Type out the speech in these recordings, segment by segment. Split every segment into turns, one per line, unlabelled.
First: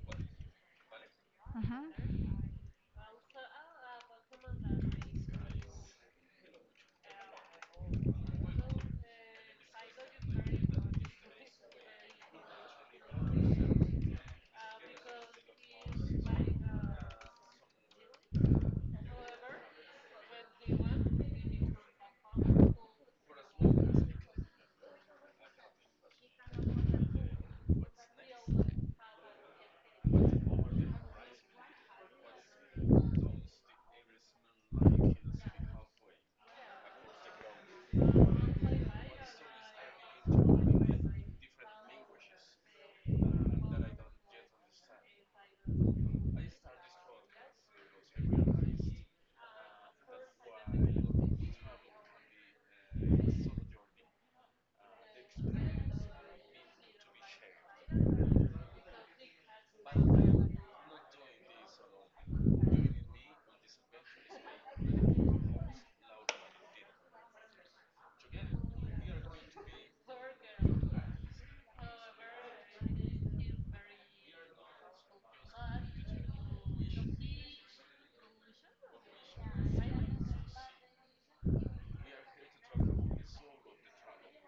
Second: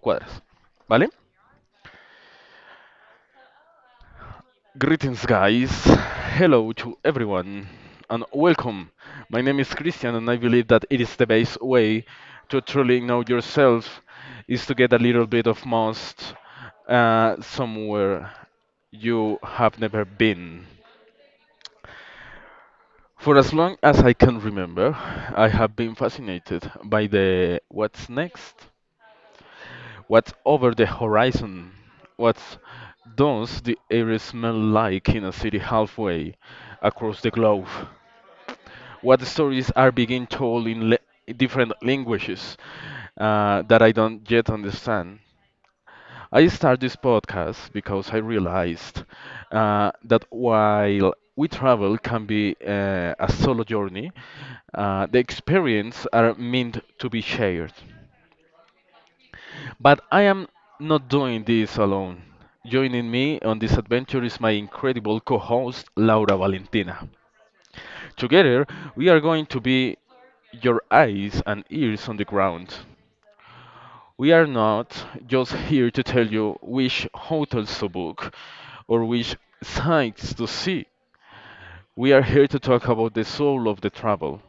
cuadras, ¿vale?
Mhm.
Greetings, guys. Hello to everyone. And welcome. My name is Christian, and I believe that it is the best way to truly know yourself is to get a little bit of most somewhere you have never been. For as long as I can remember, I have been fascinated by the what's next. What's over the horizon? What does the air smell like in a city halfway across the globe? What stories are being told in different languages, that I don't yet understand? I started this podcast because I realized that while we travel can be a solo journey, the experience are meant to be shared. But I am not doing this alone. Joining me on this adventure is my incredible co host, Laura Valentina. Together, we are going to be your eyes and ears on the ground. We are not just here to tell you which hotels to book or which sights to see. We are here to talk about the soul of the travel.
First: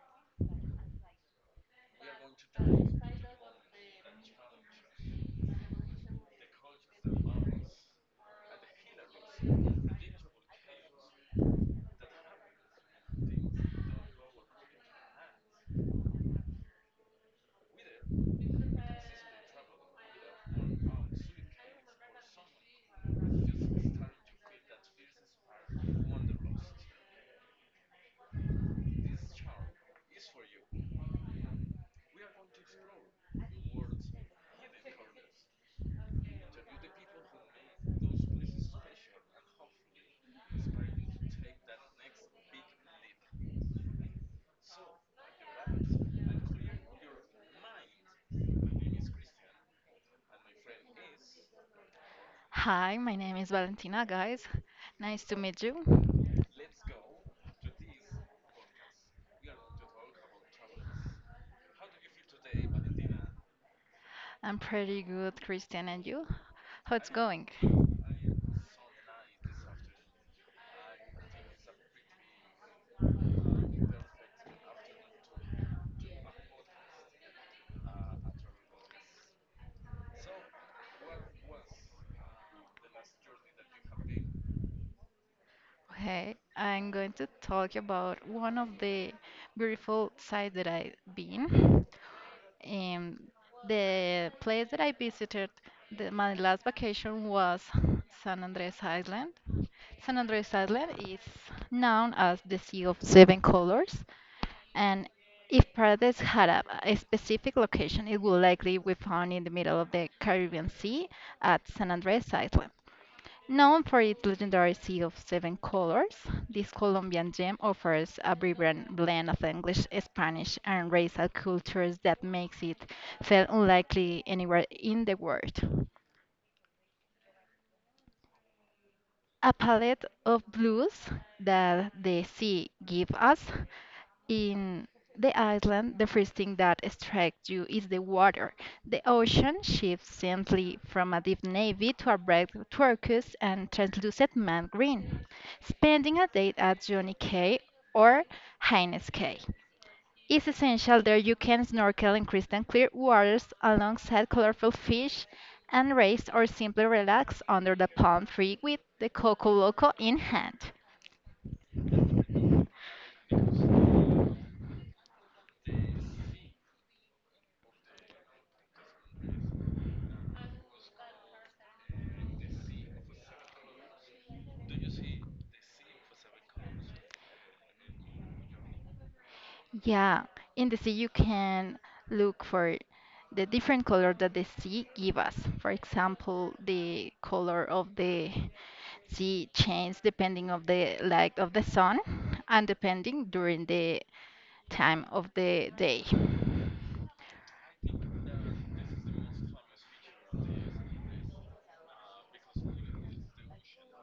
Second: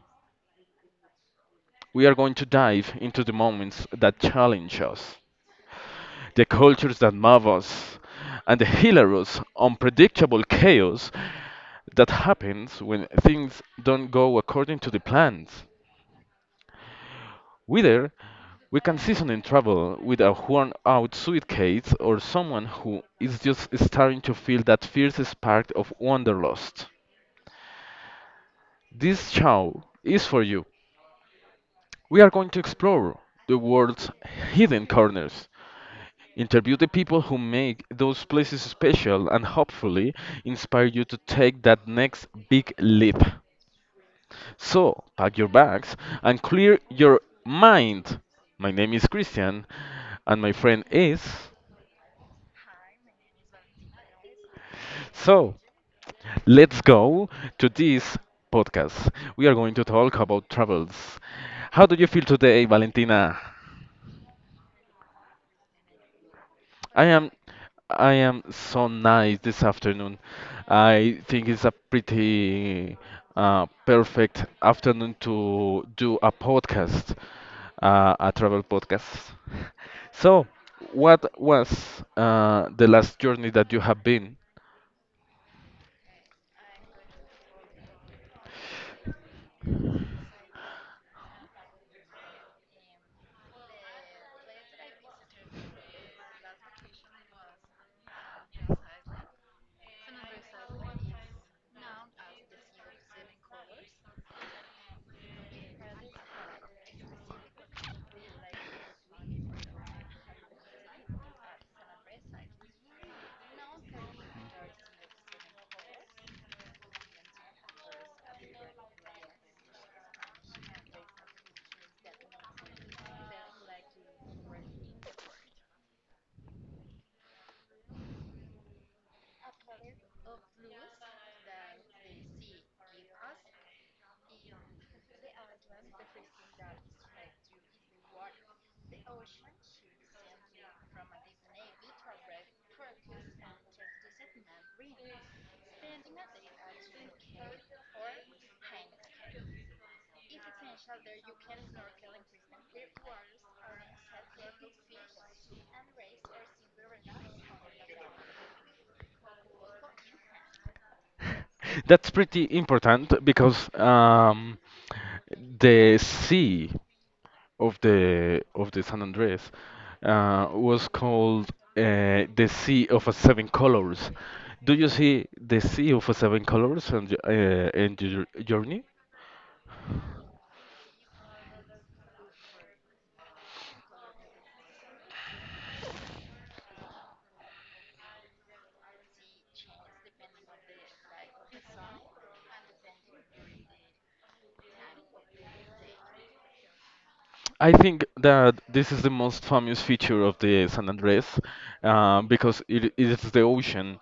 We are going to dive into the moments that challenge us, the cultures that move us, and the hilarious, unpredictable chaos that happens when things don't go according to the plans. Whether we can season in trouble with a worn out suitcase or someone who is just starting to feel that fierce spark of wanderlust, this show is for you. We are going to explore the world's hidden corners, interview the people who make those places special, and hopefully inspire you to take that next big leap. So, pack your bags and clear your mind. My name is Christian and my friend is.
Hi, my name is Valentina, guys. Nice to
So,
meet you.
let's go to this podcast. We are going to talk about travels. How do you feel today, Valentina?
I'm pretty good, Christian, and you? How
I
it's
am
going?
I am so nice this afternoon. I think it's a pretty perfect afternoon to do a podcast, a travel podcast. So, what was the last journey that you have been?
Okay, I'm going to talk about one of the beautiful sites that I've been. Um, the place that I visited, my last vacation was San Andres Island. San Andres Island is known as the Sea of Seven Colors, and if Paradise had a specific location, it would likely be found in the middle of the Caribbean Sea at San Andres Island. Known for its legendary sea of seven colors, this Colombian gem offers a vibrant blend of English, Spanish, and racial cultures that makes it feel unlikely anywhere in the world. A palette of blues that the sea gives us. In the island, the first thing that strikes you is the water. The ocean shifts gently from a deep navy to a bright turquoise and translucent matte green. Spending a day at Johnny Cay or Hines Cay is essential. There you can snorkel in crystal clear waters alongside colorful fish and race, or simply relax under the palm tree with the Coco Loco in hand.
That's pretty important because the sea of the San Andres was called the Sea of a Seven Colors. Do you see the Sea of a Seven Colors and, and your journey?
Yeah, in the sea you can look for the different color that the sea give us. For example, the color of the sea change depending of the light of the sun, and depending during the time of the day.
I think that this is the most famous feature of the San Andres, because it is the ocean,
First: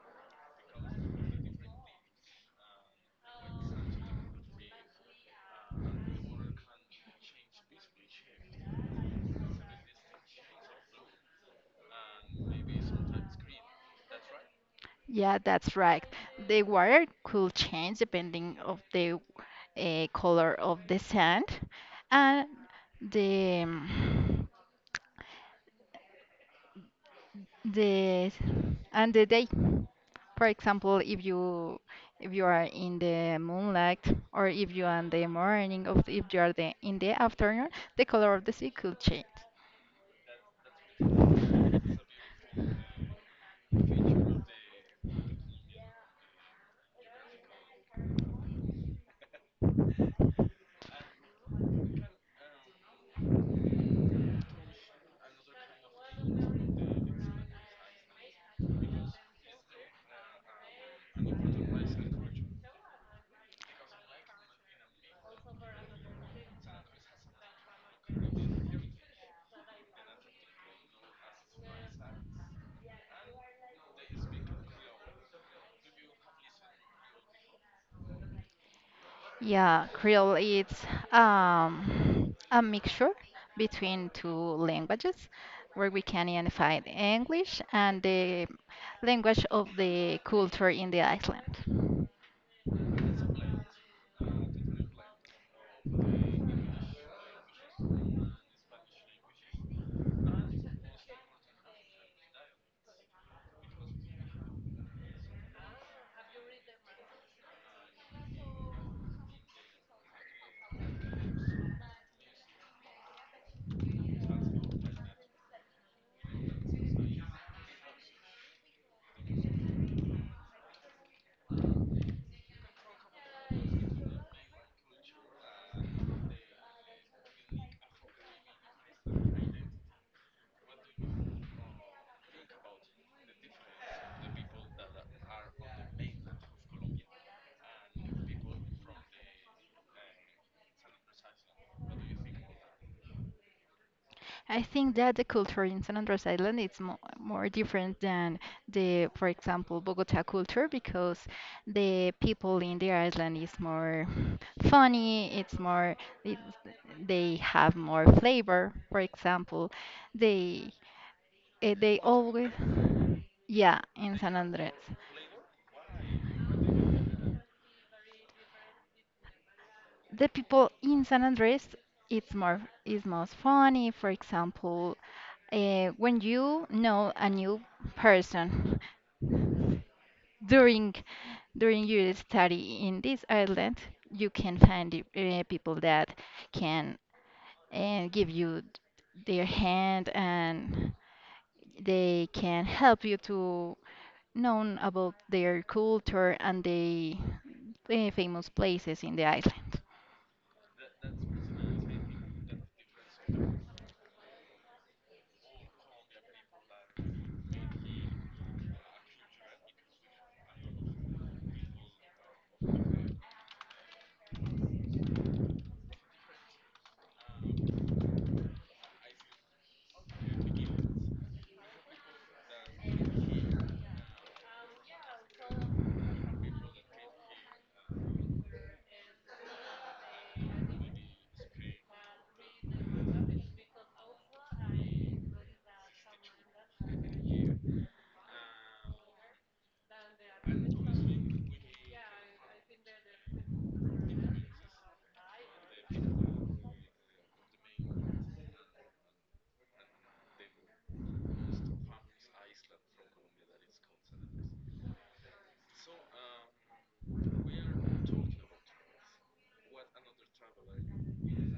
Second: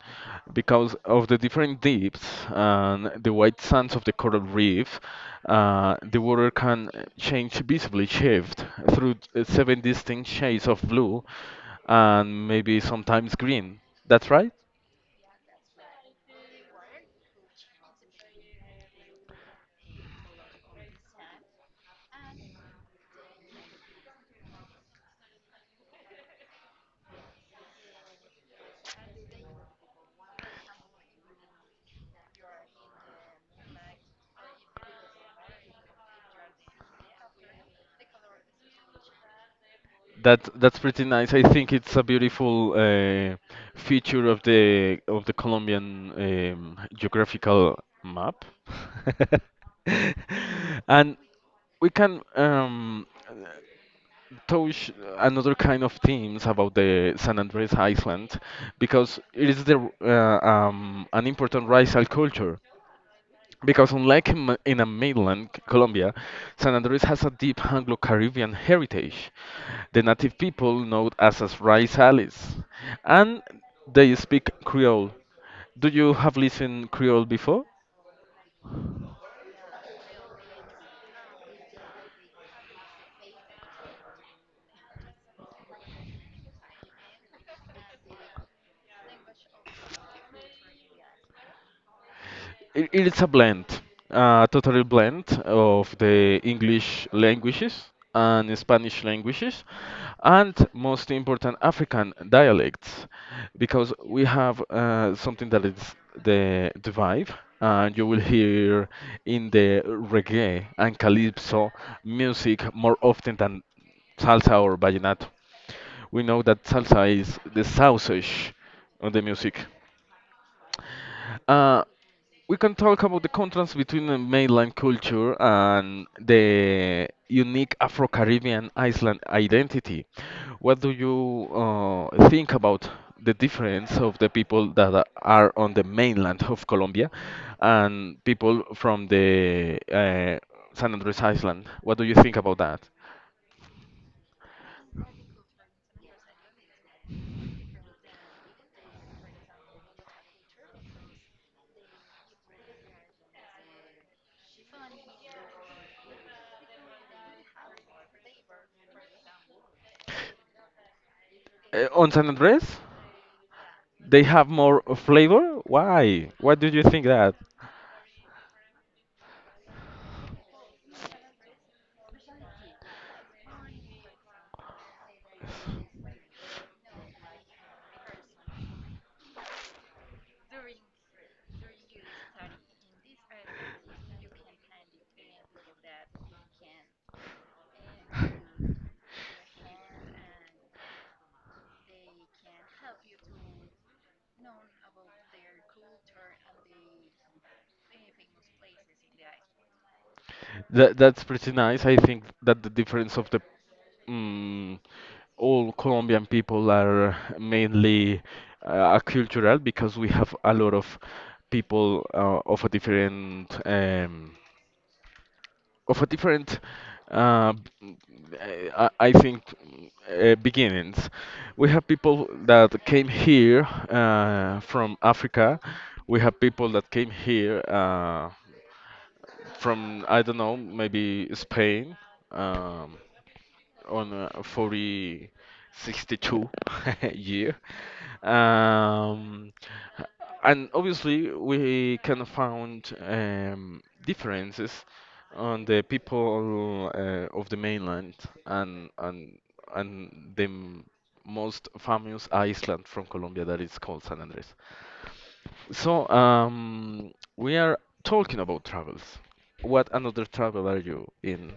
because of the different dips and the white sands of the coral reef. The water can change visibly, shift through seven distinct shades of blue and maybe sometimes green. That's right?
Yeah, that's right. The water could change depending of the color of the sand and the yes, and the day. For example, if you are in the moonlight, or if you are in the morning, or if you are in the afternoon, the color of the sea could change.
That that's pretty nice. I think it's a beautiful feature of the Colombian geographical map. And we can, touch another kind of themes about the San Andres Island because it is the an important racial culture. Because unlike in, in a mainland Colombia, San Andres has a deep Anglo-Caribbean heritage. The native people know us as Raizales, and they speak Creole. Do you have listened Creole before?
Yeah, Creole it's a mixture between two languages where we can identify the English and the language of the culture in the island.
It, it's a blend, a total blend of the English languages and Spanish languages, and most important African dialects, because we have, something that is the vibe, and you will hear in the reggae and calypso music more often than salsa or vallenato. We know that salsa is the sausage of the music. Uh, we can talk about the contrast between the mainland culture and the unique Afro-Caribbean Iceland identity. What do you think about the difference of the people that are on the mainland of Colombia and people from the, San Andres Island? What do you think about that?
I think that the culture in San Andres Island is mo more different than the, for example, Bogota culture, because the people in the island is more funny, it's more, it's, they have more flavor. For example, they
Uh,
they
on San
always,
Andres,
yeah, in
they
San
have
Andres.
more flavor. Why? Why do you think that?
The people in San Andres, it's more, is most funny. For example, when you know a new person during during your study in this island, you can find people that can give you their hand, and they can help you to know about their culture and they famous places in the island.
That that's pretty nice. I think that the difference of the mm, all Colombian people are mainly accultural because we have a lot of people, of a different uh, b- I think beginnings. We have people that came here from Africa. We have people that came here. From I don't know, maybe Spain, um, on 40, 62 year. Um, and obviously we can find, differences on the people, of the mainland and and the most famous island from Colombia that is called San Andres. So, we are talking about travels. What another travel are you in?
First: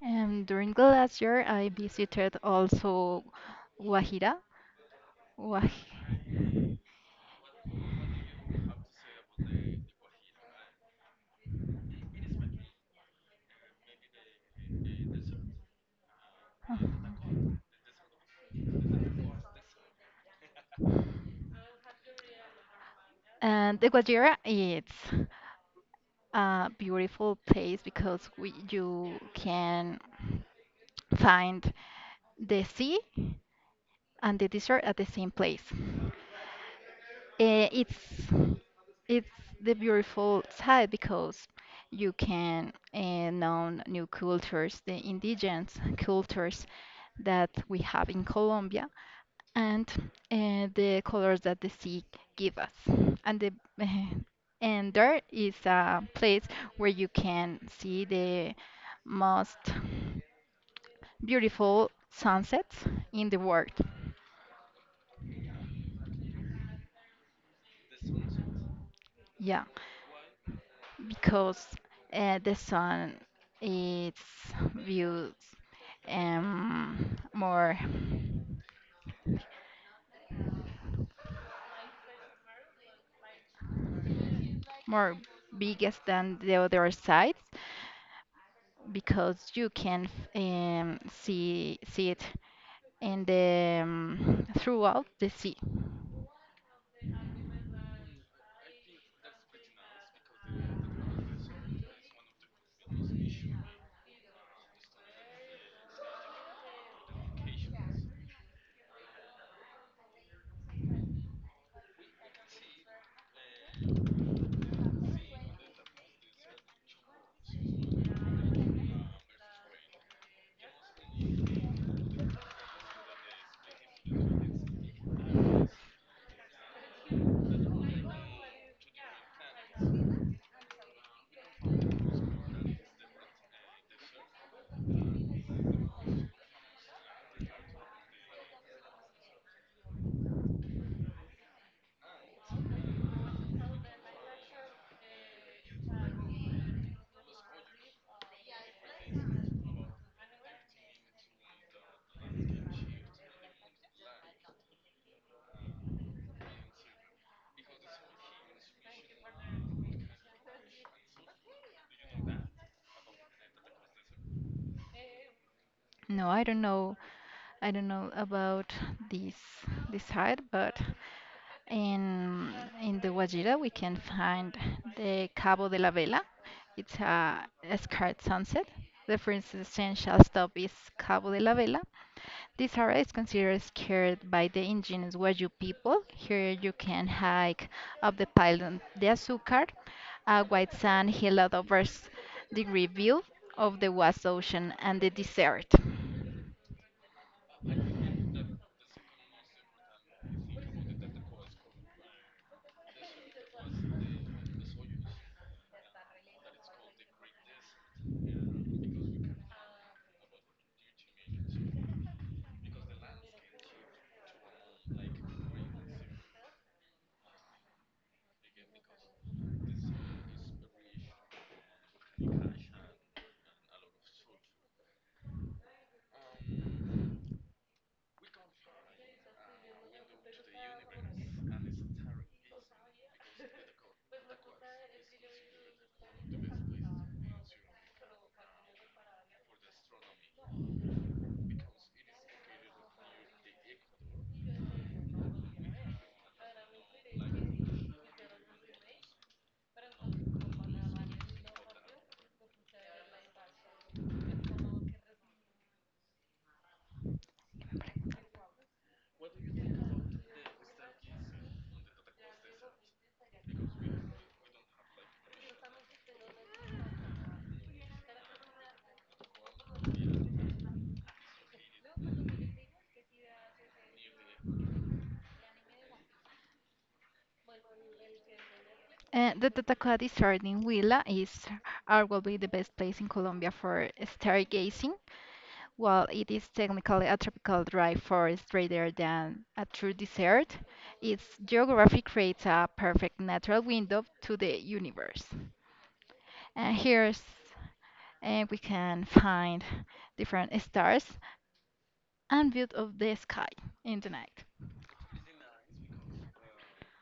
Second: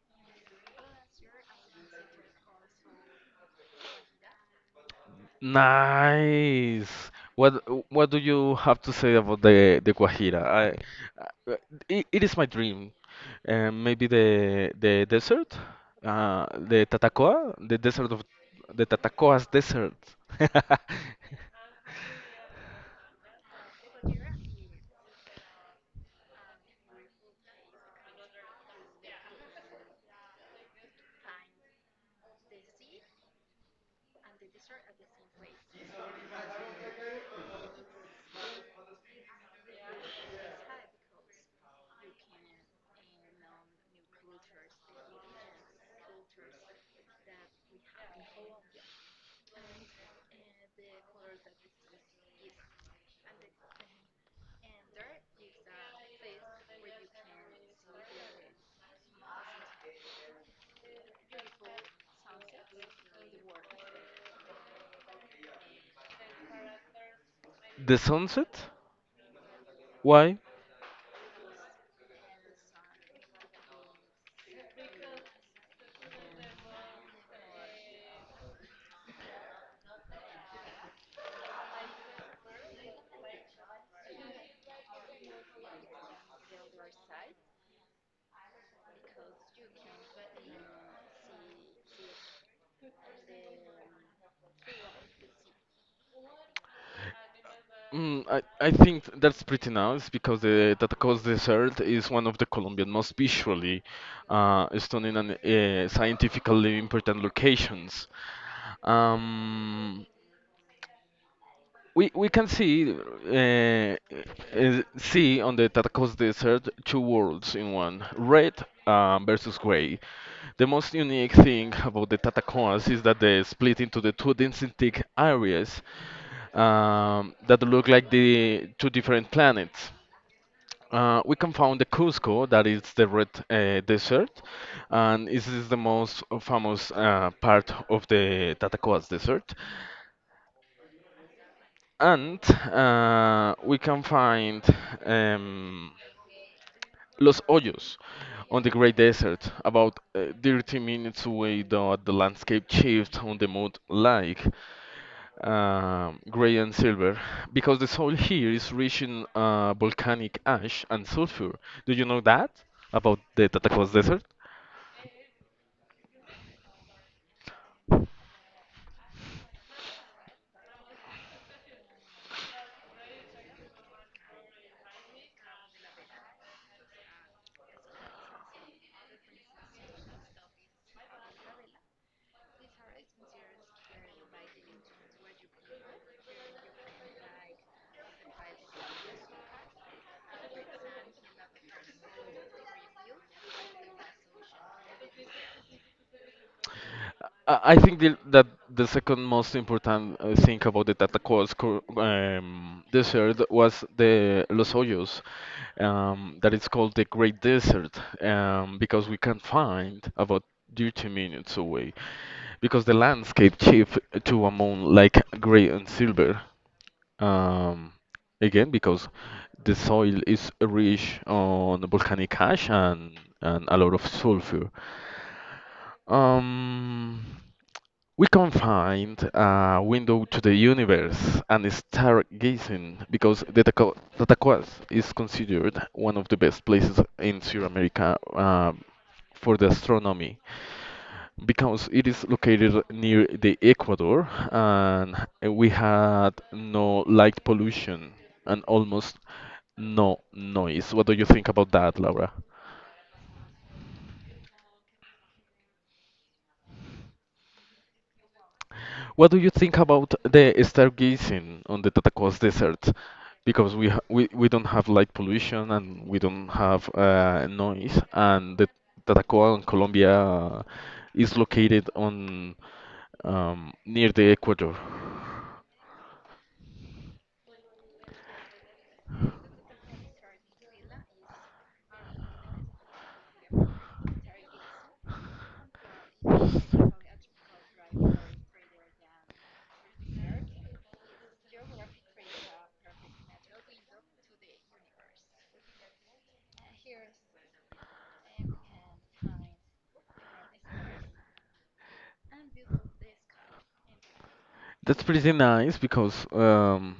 And during the last year, I visited also Guajira. Guaj
Nice. What what do you have to say about the Guajira? I it, it is my dream. Maybe the desert, the Tatacoa, the desert of the Tatacoa's desert.
And the Guajira is a beautiful place because you can find the sea and the desert at the same place. Eh, it's it's the beautiful side because you can know new cultures, the indigenous cultures that we have in Colombia, and the colors that the sea give us. And the eh, and there is a place where you can see the most beautiful sunsets in the world.
The sunset?
Yeah.
Why?
Because the sun is viewed um, more more biggest than the other sides, because you can see it in the throughout the sea.
Mm, I think that's pretty nice because the Tataco's dessert is one of the Colombian most visually stunning and scientifically important locations. Um, we can see see on the Tacos Desert two worlds in one, red, versus gray. The most unique thing about the Tatacoas is that they split into the two distinct areas, that look like the two different planets. We can find the Cusco, that is the red desert, and this is the most famous part of the Tatacoas Desert. And we can find, um, Los Hoyos on the Great Desert, about 30 minutes away, though the landscape shifts on the mood like, gray and silver, because the soil here is rich in volcanic ash and sulfur. Do you know that about the Tatacoas Desert?
No, I don't know. I don't know about this this side, but. In the Guajira, we can find the Cabo de la Vela. It's a scarred sunset. The first essential stop is Cabo de la Vela. This area is considered scared by the indigenous Wayuu people. Here you can hike up the pylon de Azúcar, a white sand hill that offers the view of the vast ocean and the desert.
I think the, that the second most important thing about the desert was the Los Hoyos, that it's called the Great Desert, because we can find about 30 minutes away, because the landscape shifted to a moon like gray and silver. Um, again, because the soil is rich on volcanic ash and a lot of sulfur. Um, we confined a window to the universe and stargazing because the the Tacoas is considered one of the best places in South America for the astronomy because it is located near the equator and we had no light pollution and almost no noise. What do you think about that, Laura? What do you think about the stargazing on the Tatacoas Desert? Because we don't have light pollution and we don't have noise, and the Tatacoa in Colombia is located on, near the equator.
And the Tatacoa Desert in Huila is arguably the best place in Colombia for stargazing. While it is technically a tropical dry forest rather than a true desert, its geography creates a perfect natural window to the universe. And here's and we can find different stars and view of the sky in the night.
That's pretty nice because,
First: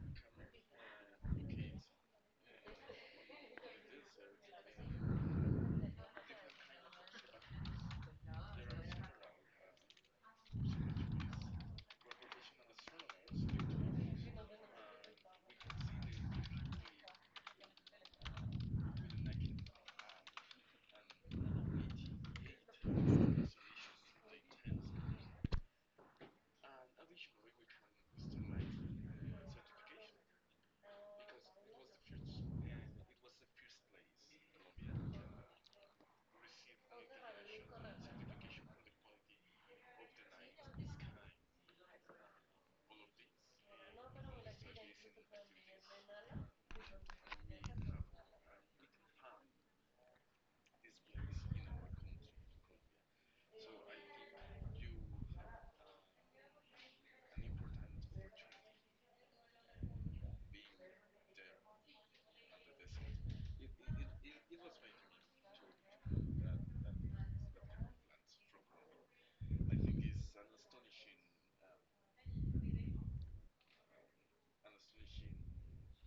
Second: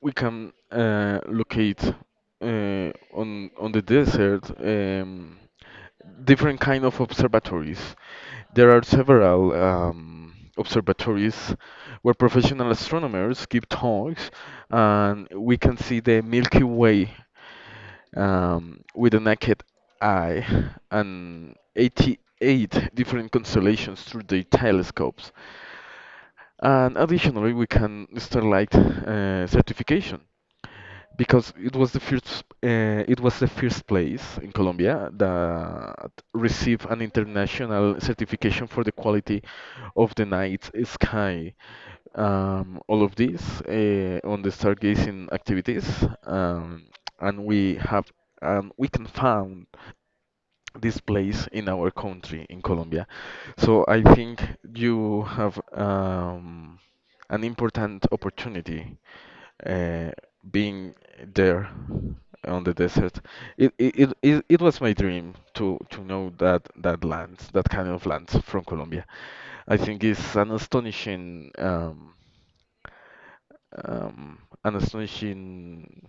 we can locate on the desert, different kind of observatories. There are several observatories where professional astronomers give talks, and we can see the Milky Way, with the naked eye and 88 different constellations through their telescopes. And additionally, we can start like certification because it was the first place in Colombia that received an international certification for the quality of the night sky. All of these on the stargazing activities, and we have we can found this place in our country in Colombia. So I think you have, an important opportunity, uh, being there on the desert. It was my dream to know that that land, that kind of land from Colombia. I think it's an astonishing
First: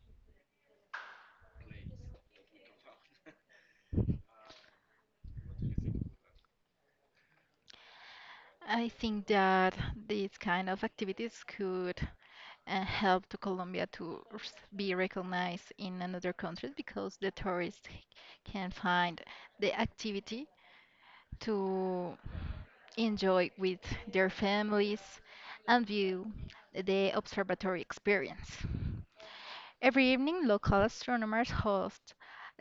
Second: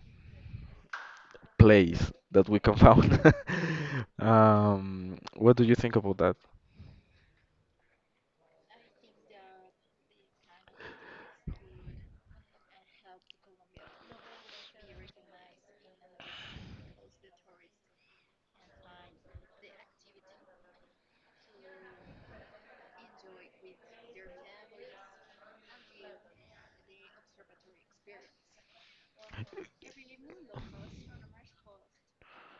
place that we can found. What do you think about that?
I think that these kind of activities could and help to Colombia to be recognized in another country, because the tourists can find the activity to enjoy with their families and view the observatory experience. Every evening, local astronomers host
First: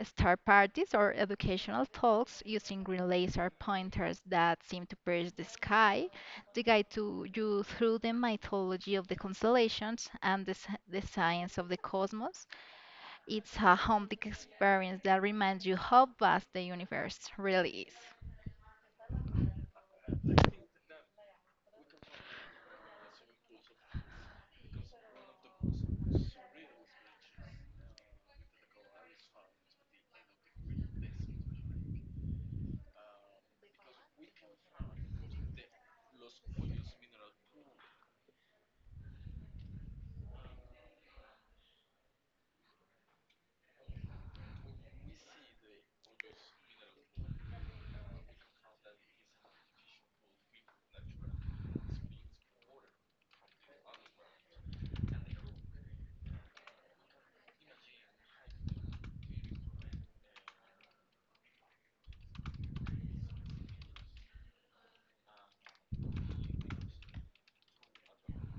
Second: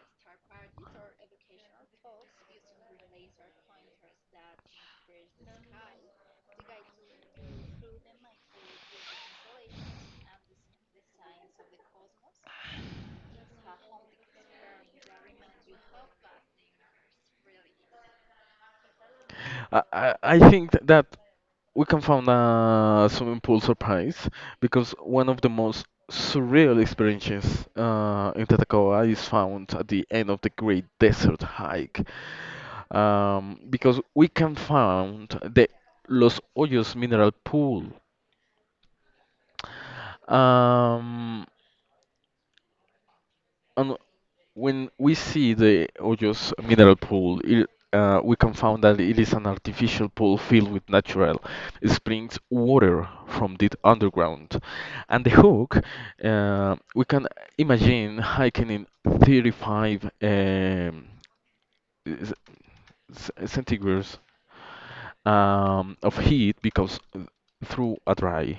star parties or educational talks using green laser pointers that seem to pierce the sky, to guide to you through the mythology of the constellations and the science of the cosmos. It's a humbling experience that reminds you how vast the universe really is.
I think that we can find a swimming pool surprise because one of the most surreal experiences in Tatacoa is found at the end of the Great Desert Hike, because we can find the Los Hoyos mineral pool. Um, and When we see the Hoyos mineral pool, it, we can find that it is an artificial pool filled with natural springs water from the underground. And the hook, we can imagine hiking in 35, c- centigrades of heat because through a dry.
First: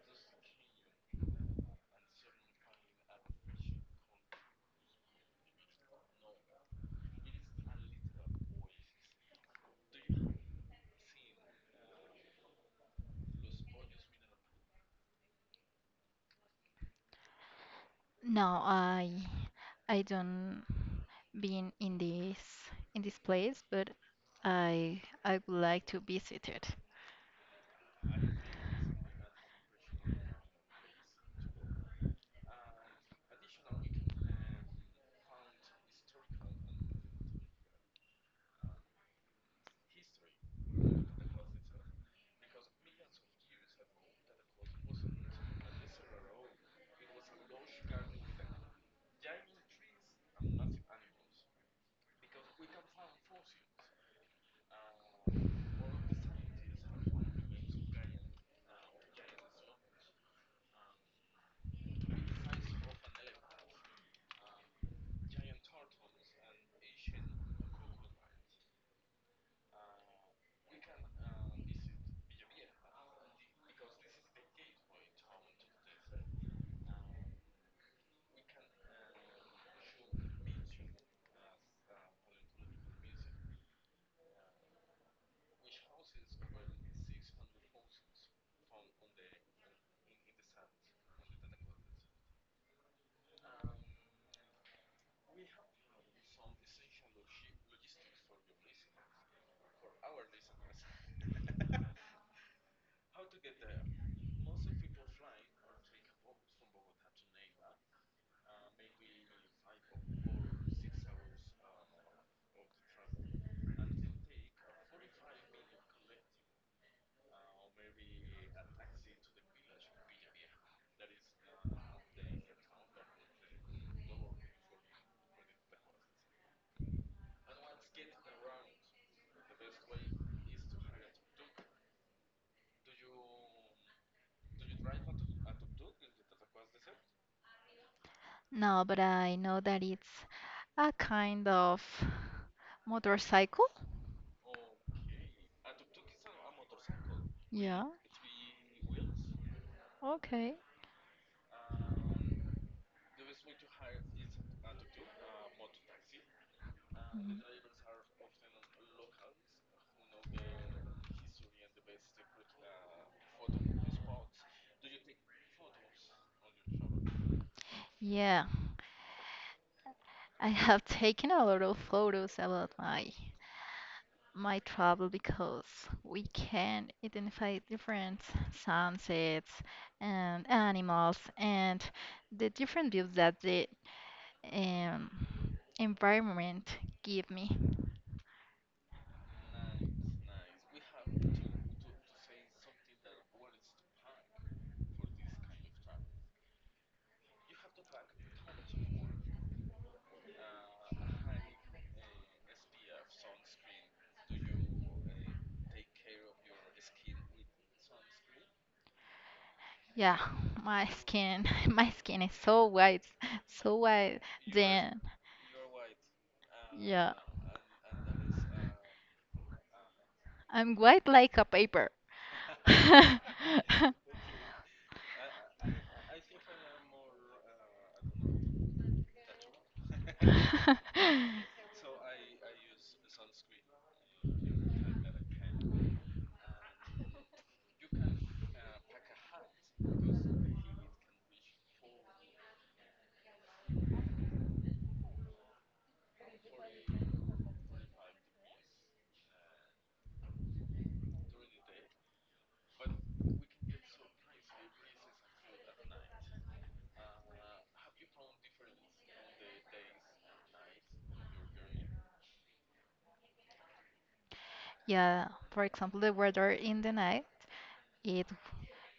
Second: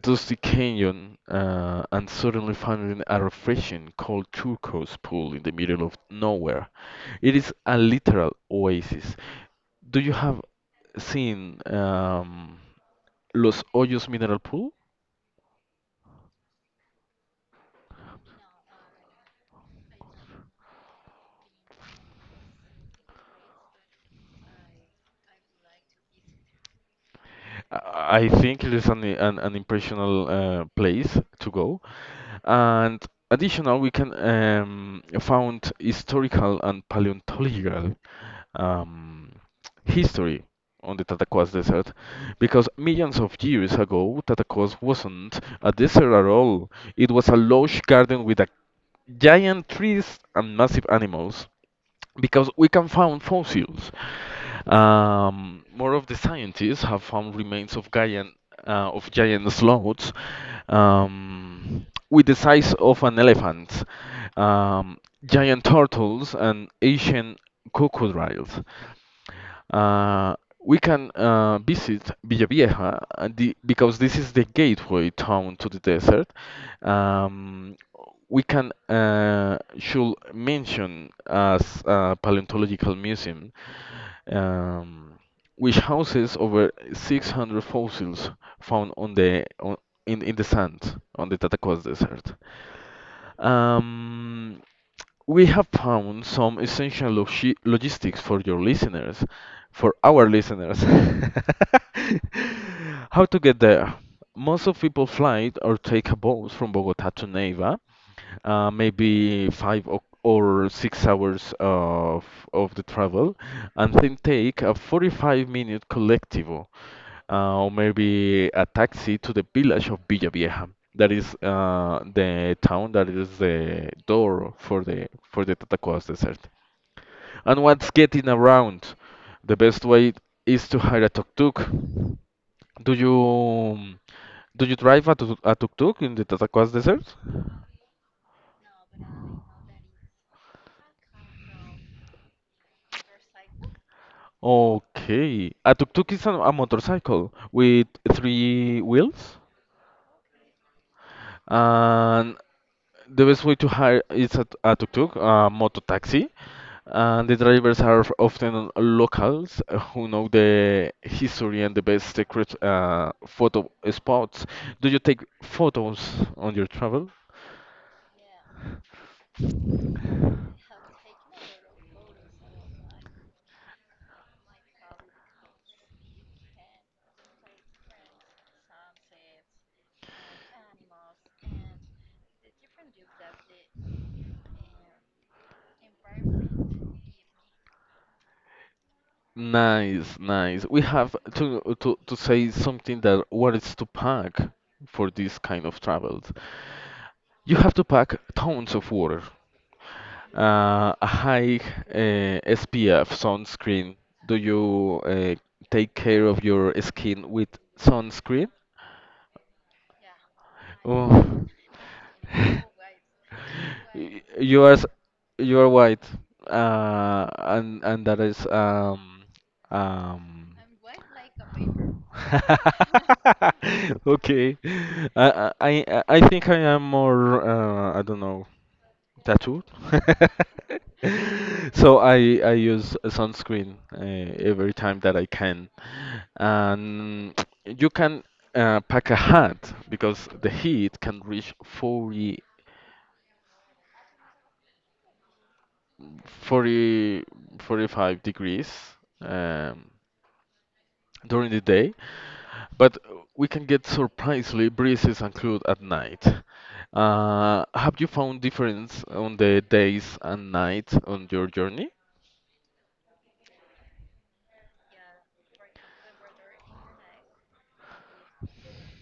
Does the canyon and suddenly finding a refreshing cold turquoise pool in the middle of nowhere. It is a literal oasis. Do you have seen, Los Hoyos Mineral Pool?
No, I don't been in this place, but I would like to visit it.
I think it is an impressional place to go. And additional, we can found historical and paleontological, um, history on the Tatacoas Desert because millions of years ago, Tatacoas wasn't a desert at all. It was a lush garden with a giant trees and massive animals because we can find fossils. More of the scientists have found remains of giant, of giant sloths, with the size of an elephant, um, giant turtles, and Asian crocodiles. Uh, we can visit Villavieja the, because this is the gateway town to the desert. Um, we can should mention as a paleontological museum, um, which houses over 600 fossils found on the on, in the sand on the Tatacoas Desert. Um, we have found some essential logistics for your listeners, for our listeners. How to get there? Most of people fly or take a boat from Bogota to Neiva, maybe five o- or 6 hours of the travel, and then take a 45-minute collectivo, or maybe a taxi to the village of Villa Vieja. That is the town that is the door for the Tatacoas desert. And what's getting around? The best way is to hire a tuk-tuk. Do you do you drive a tuk-tuk in the Tatacoas desert?
No, but I know that it's a kind of motorcycle.
Okay. A tuk-tuk is a motorcycle
Yeah,
with three wheels.
okay.
And the best way to hire is a tuk-tuk, a moto taxi. And the
Mhm.
drivers are often locals who know the history and the best secret photo spots. Do you take photos on your travel?
Yeah, I have taken a lot of photos about my travel, because we can identify different sunsets and animals and the different views that the um, environment give me.
Nice, nice. We have to say something that what is to pack for this kind of travels. You have to pack tons of water. A high SPF sunscreen. Do you take care of your skin with sunscreen?
Yeah, my
Oh.
skin, my skin is so white, so white.
You are
Then,
you are white,
yeah,
and that is um.
I'm white like a paper.
Okay, I I I think I am more I don't know tattoo. So I use a sunscreen every time that I can, and you can pack a hat because the heat can reach 40, 40 45 degrees um, during the day, but we can get surprisingly breezes and cold at night. Have you found difference on the days and nights on your journey?
Yeah, for example, the weather in the night, it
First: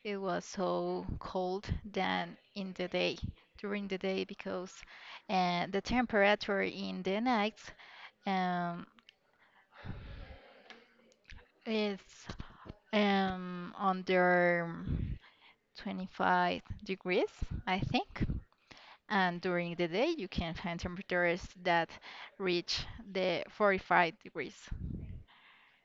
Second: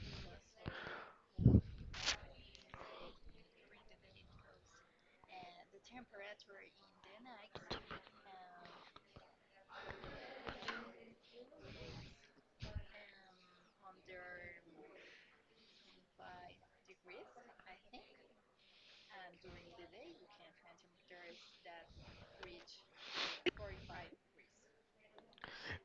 it was so cold than in the day, during the day, because the temperature in the night um is under 25 degrees, I think. And during the day, you can find temperatures that reach the 45 degrees.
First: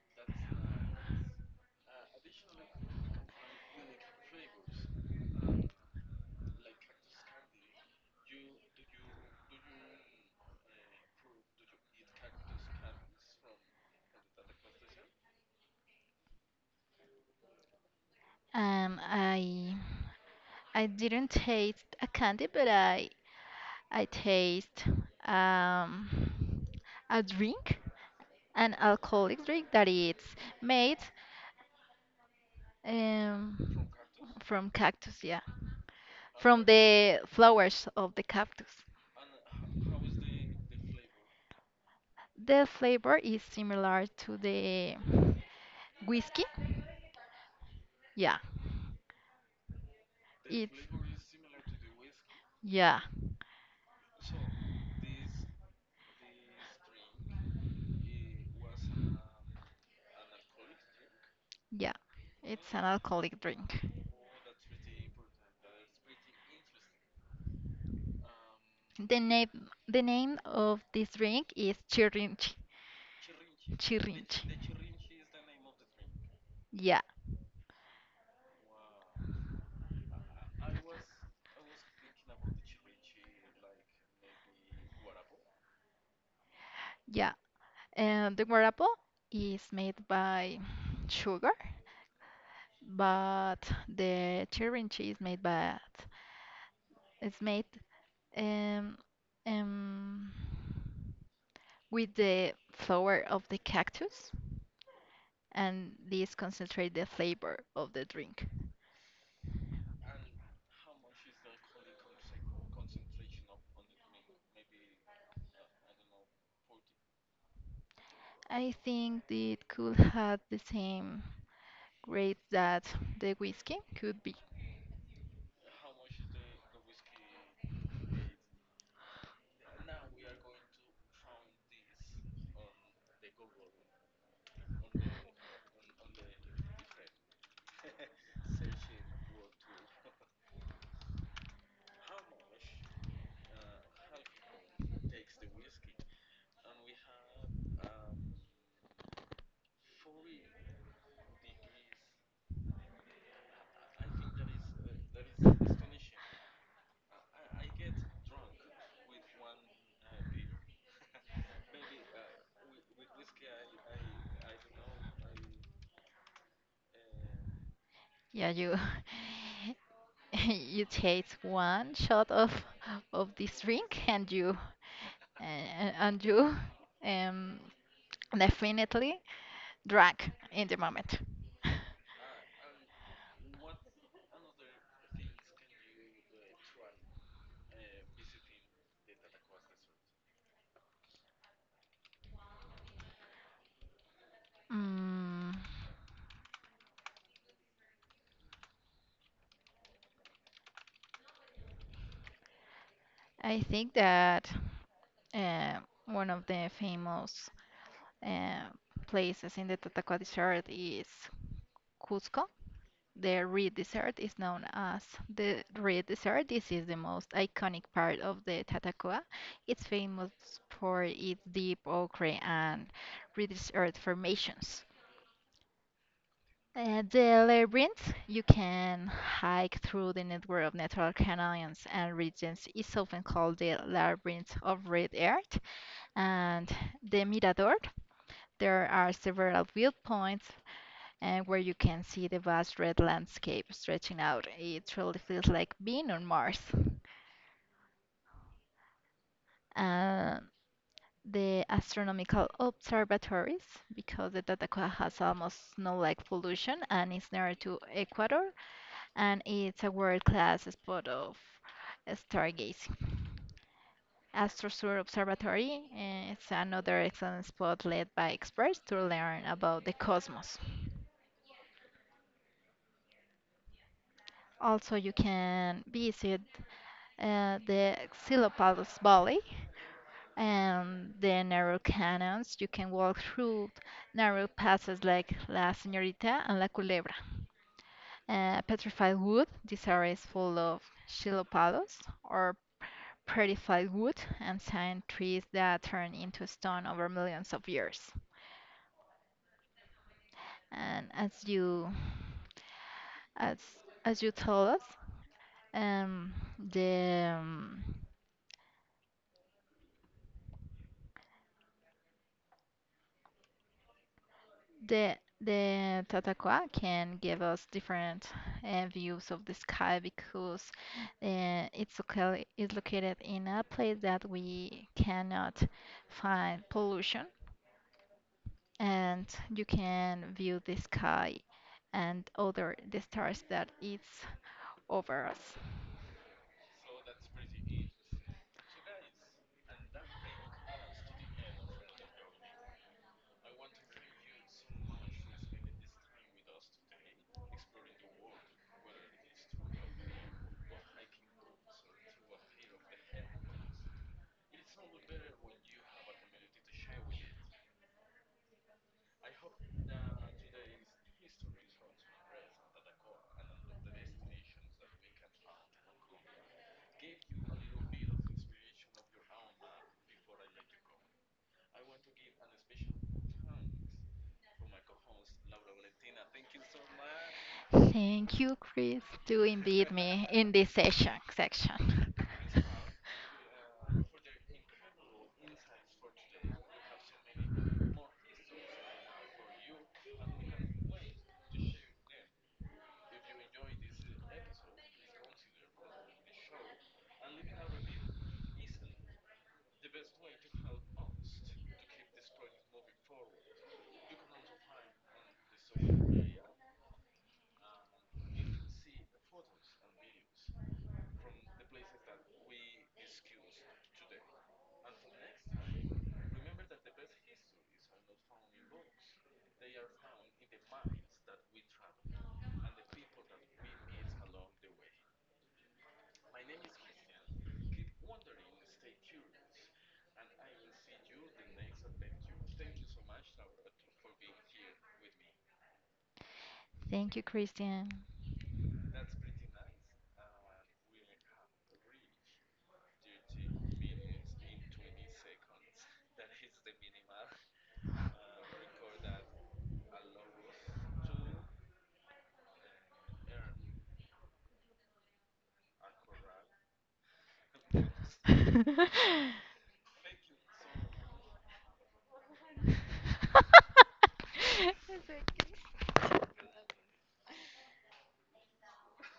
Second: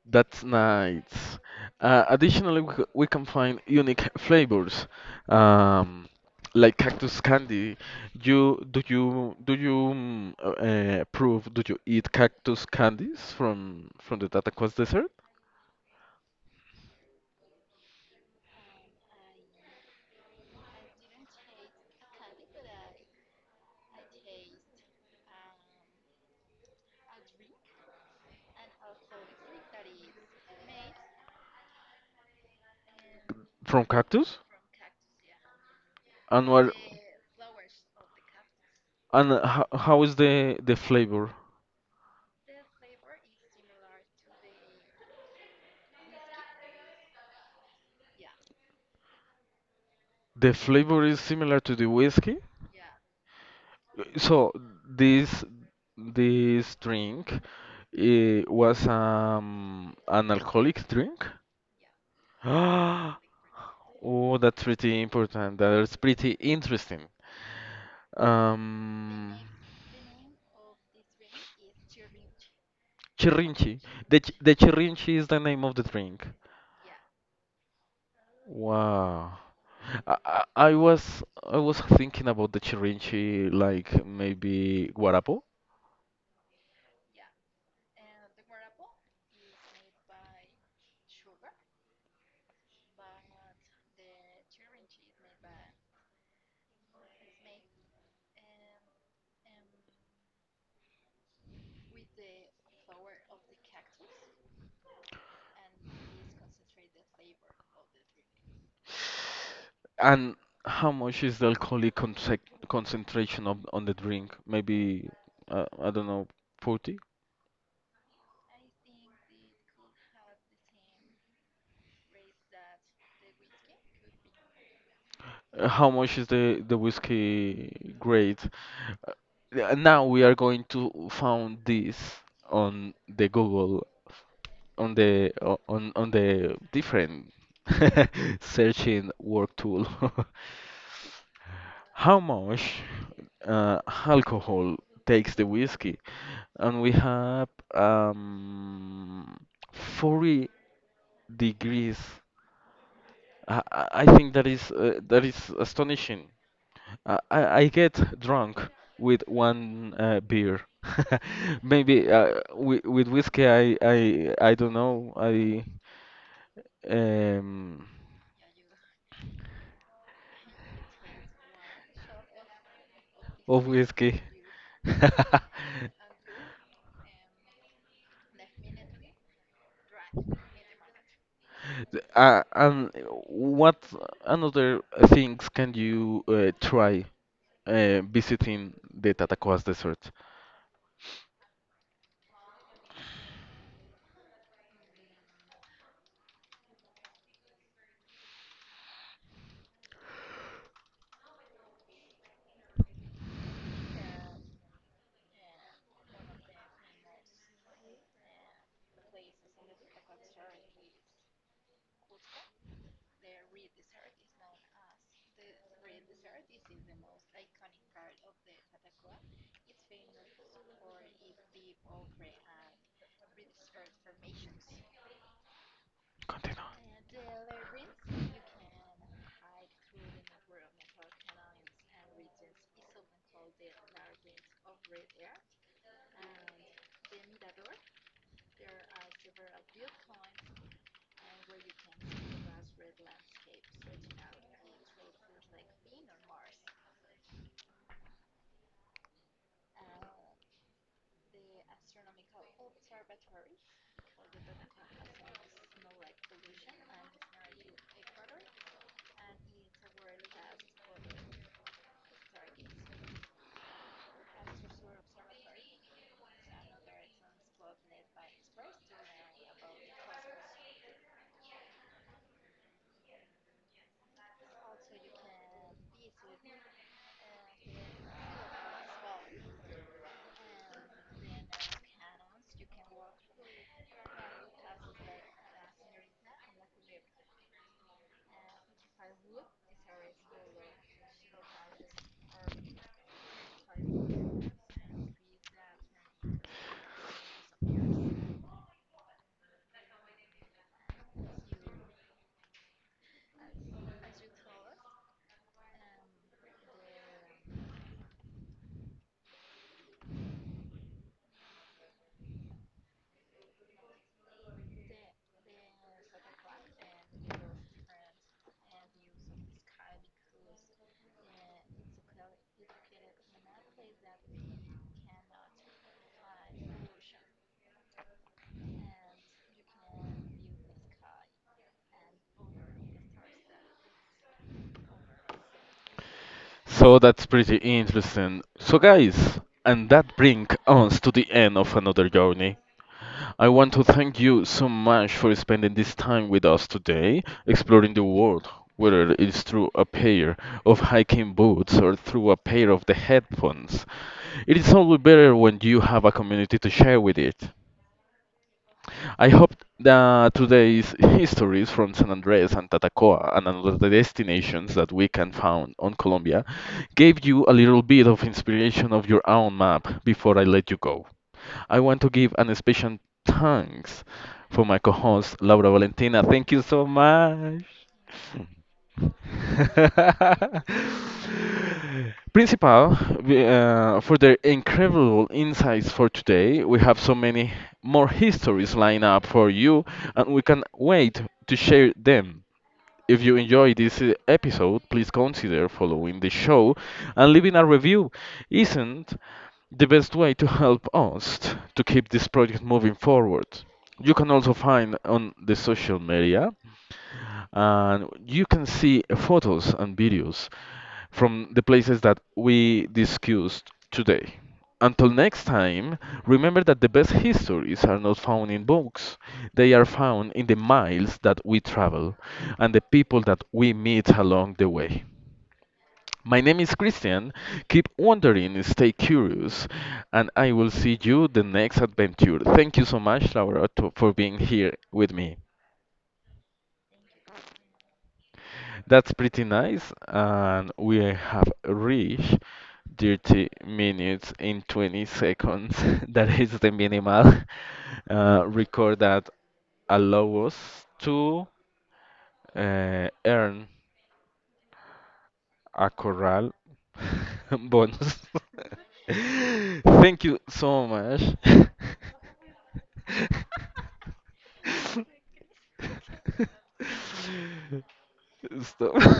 That's nice. Additionally, we can find unique flavors, um, like cactus candy. You do you do you mm, prove? Do you eat cactus candies from the Tatacoas desert
Um, I I didn't taste a candy, but I taste um, a drink, an alcoholic drink that it's made um,
from cactus?
from cactus, yeah,
And
from
what
the flowers of the cactus.
and how is the flavor?
The flavor is similar to the whiskey. Yeah.
The
It's
flavor is similar to the whiskey.
yeah,
So this this drink it was an alcoholic drink.
yeah. It's an alcoholic drink.
Oh, that's pretty important. That's pretty interesting.
The
Um,
name the name of this drink is chirrinchi.
Chirrinchi. The ch-
Chirrinchi.
the Chirrinchi is the name of the drink.
Yeah,
Wow. I was I was thinking about the Chirrinchi, like maybe Guarapo,
yeah. And the guarapo is made by sugar, but the chirrinchi is made by it's made um um with the flower of the cactus, and this concentrate the flavor of the drink.
and how much is the alcoholic conce concentration of on the drink? Maybe I don't know, 40.
I think it could have the same grade that the whiskey could be.
How much is the whiskey grade? Yeah, now we are going to found this on the Google, on the o- on the different searching work tool. How much alcohol takes the whiskey? And we have um, 40 degrees. I think that is astonishing. I get drunk with one beer. Maybe with whiskey, I don't know. I um
Yeah, you you take one shot of this
of
drink
whiskey.
and and you um definitely drunk in the moment.
And what another things can you try visiting the Tatacoas Desert?
Mm, I think that uh, one of the famous uh, places in the Tatacoa Desert is Cusco. The red dessert is known as the red dessert. This is the most iconic part of the Tatacoa. It's famous for its deep ochre and reddish earth formations.
Continue.
The labyrinth, you can hike through the network of natural canyons and regions, is often called the labyrinth of red earth. And the mirador, there are several viewpoints and where you can see the vast red landscape stretching out. It really feels like being on Mars. Uh, the astronomical observatories, because the Tatacoa has almost snow-like pollution and is near to Ecuador, and it's a world-class spot of stargazing. AstroSur Observatory is another excellent spot led by experts to learn about the cosmos. Also, you can visit the Xilopalus Valley, and the narrow canons. You can walk through narrow passes like La Señorita and La Culebra. Petrified wood, this area is full of chilopalos or petrified wood, ancient trees that turn into stone over millions of years. And as as you told us, um, the um, The the Tataqua can give us different views of the sky, because it's located in a place that we cannot find pollution, and you can view the sky and other the stars that it's over us.
So that's pretty interesting. So guys, and that brings us to the end of another journey. I want to thank you so much for spending this time with us today, exploring the world, whether it's through a pair of hiking boots or through a pair of the headphones. It is always better when you have a community to share with it. I hope that today's histories from San Andres and Tatacoa and other destinations that we can found on Colombia gave you a little bit of inspiration of your own map before I let you go. I want to give an special thanks for my co-host Laura Valentina. Thank you so much.
Thank you, Chris, to invite me in this session section.
Principal, for their incredible insights for today, we have so many more histories lined up for you, and we can't wait to share them. If you enjoyed this episode, please consider following the show and leaving a review. Isn't the best way to help us to keep this project moving forward. You can also find on the social media and you can see photos and videos from the places that we discussed today. Until next time, remember that the best histories are not found in books. They are found in the miles that we travel and the people that we meet along the way. My name is Christian. Keep wondering, stay curious, and I will see you the next adventure. Thank you so much, Laura, to, for being here with me.
Thank you, Christian.
That's pretty nice, and we have reached 30 minutes in 20 seconds. That is the minimal record that allow us to earn a corral bonus. Thank you so much. Stop.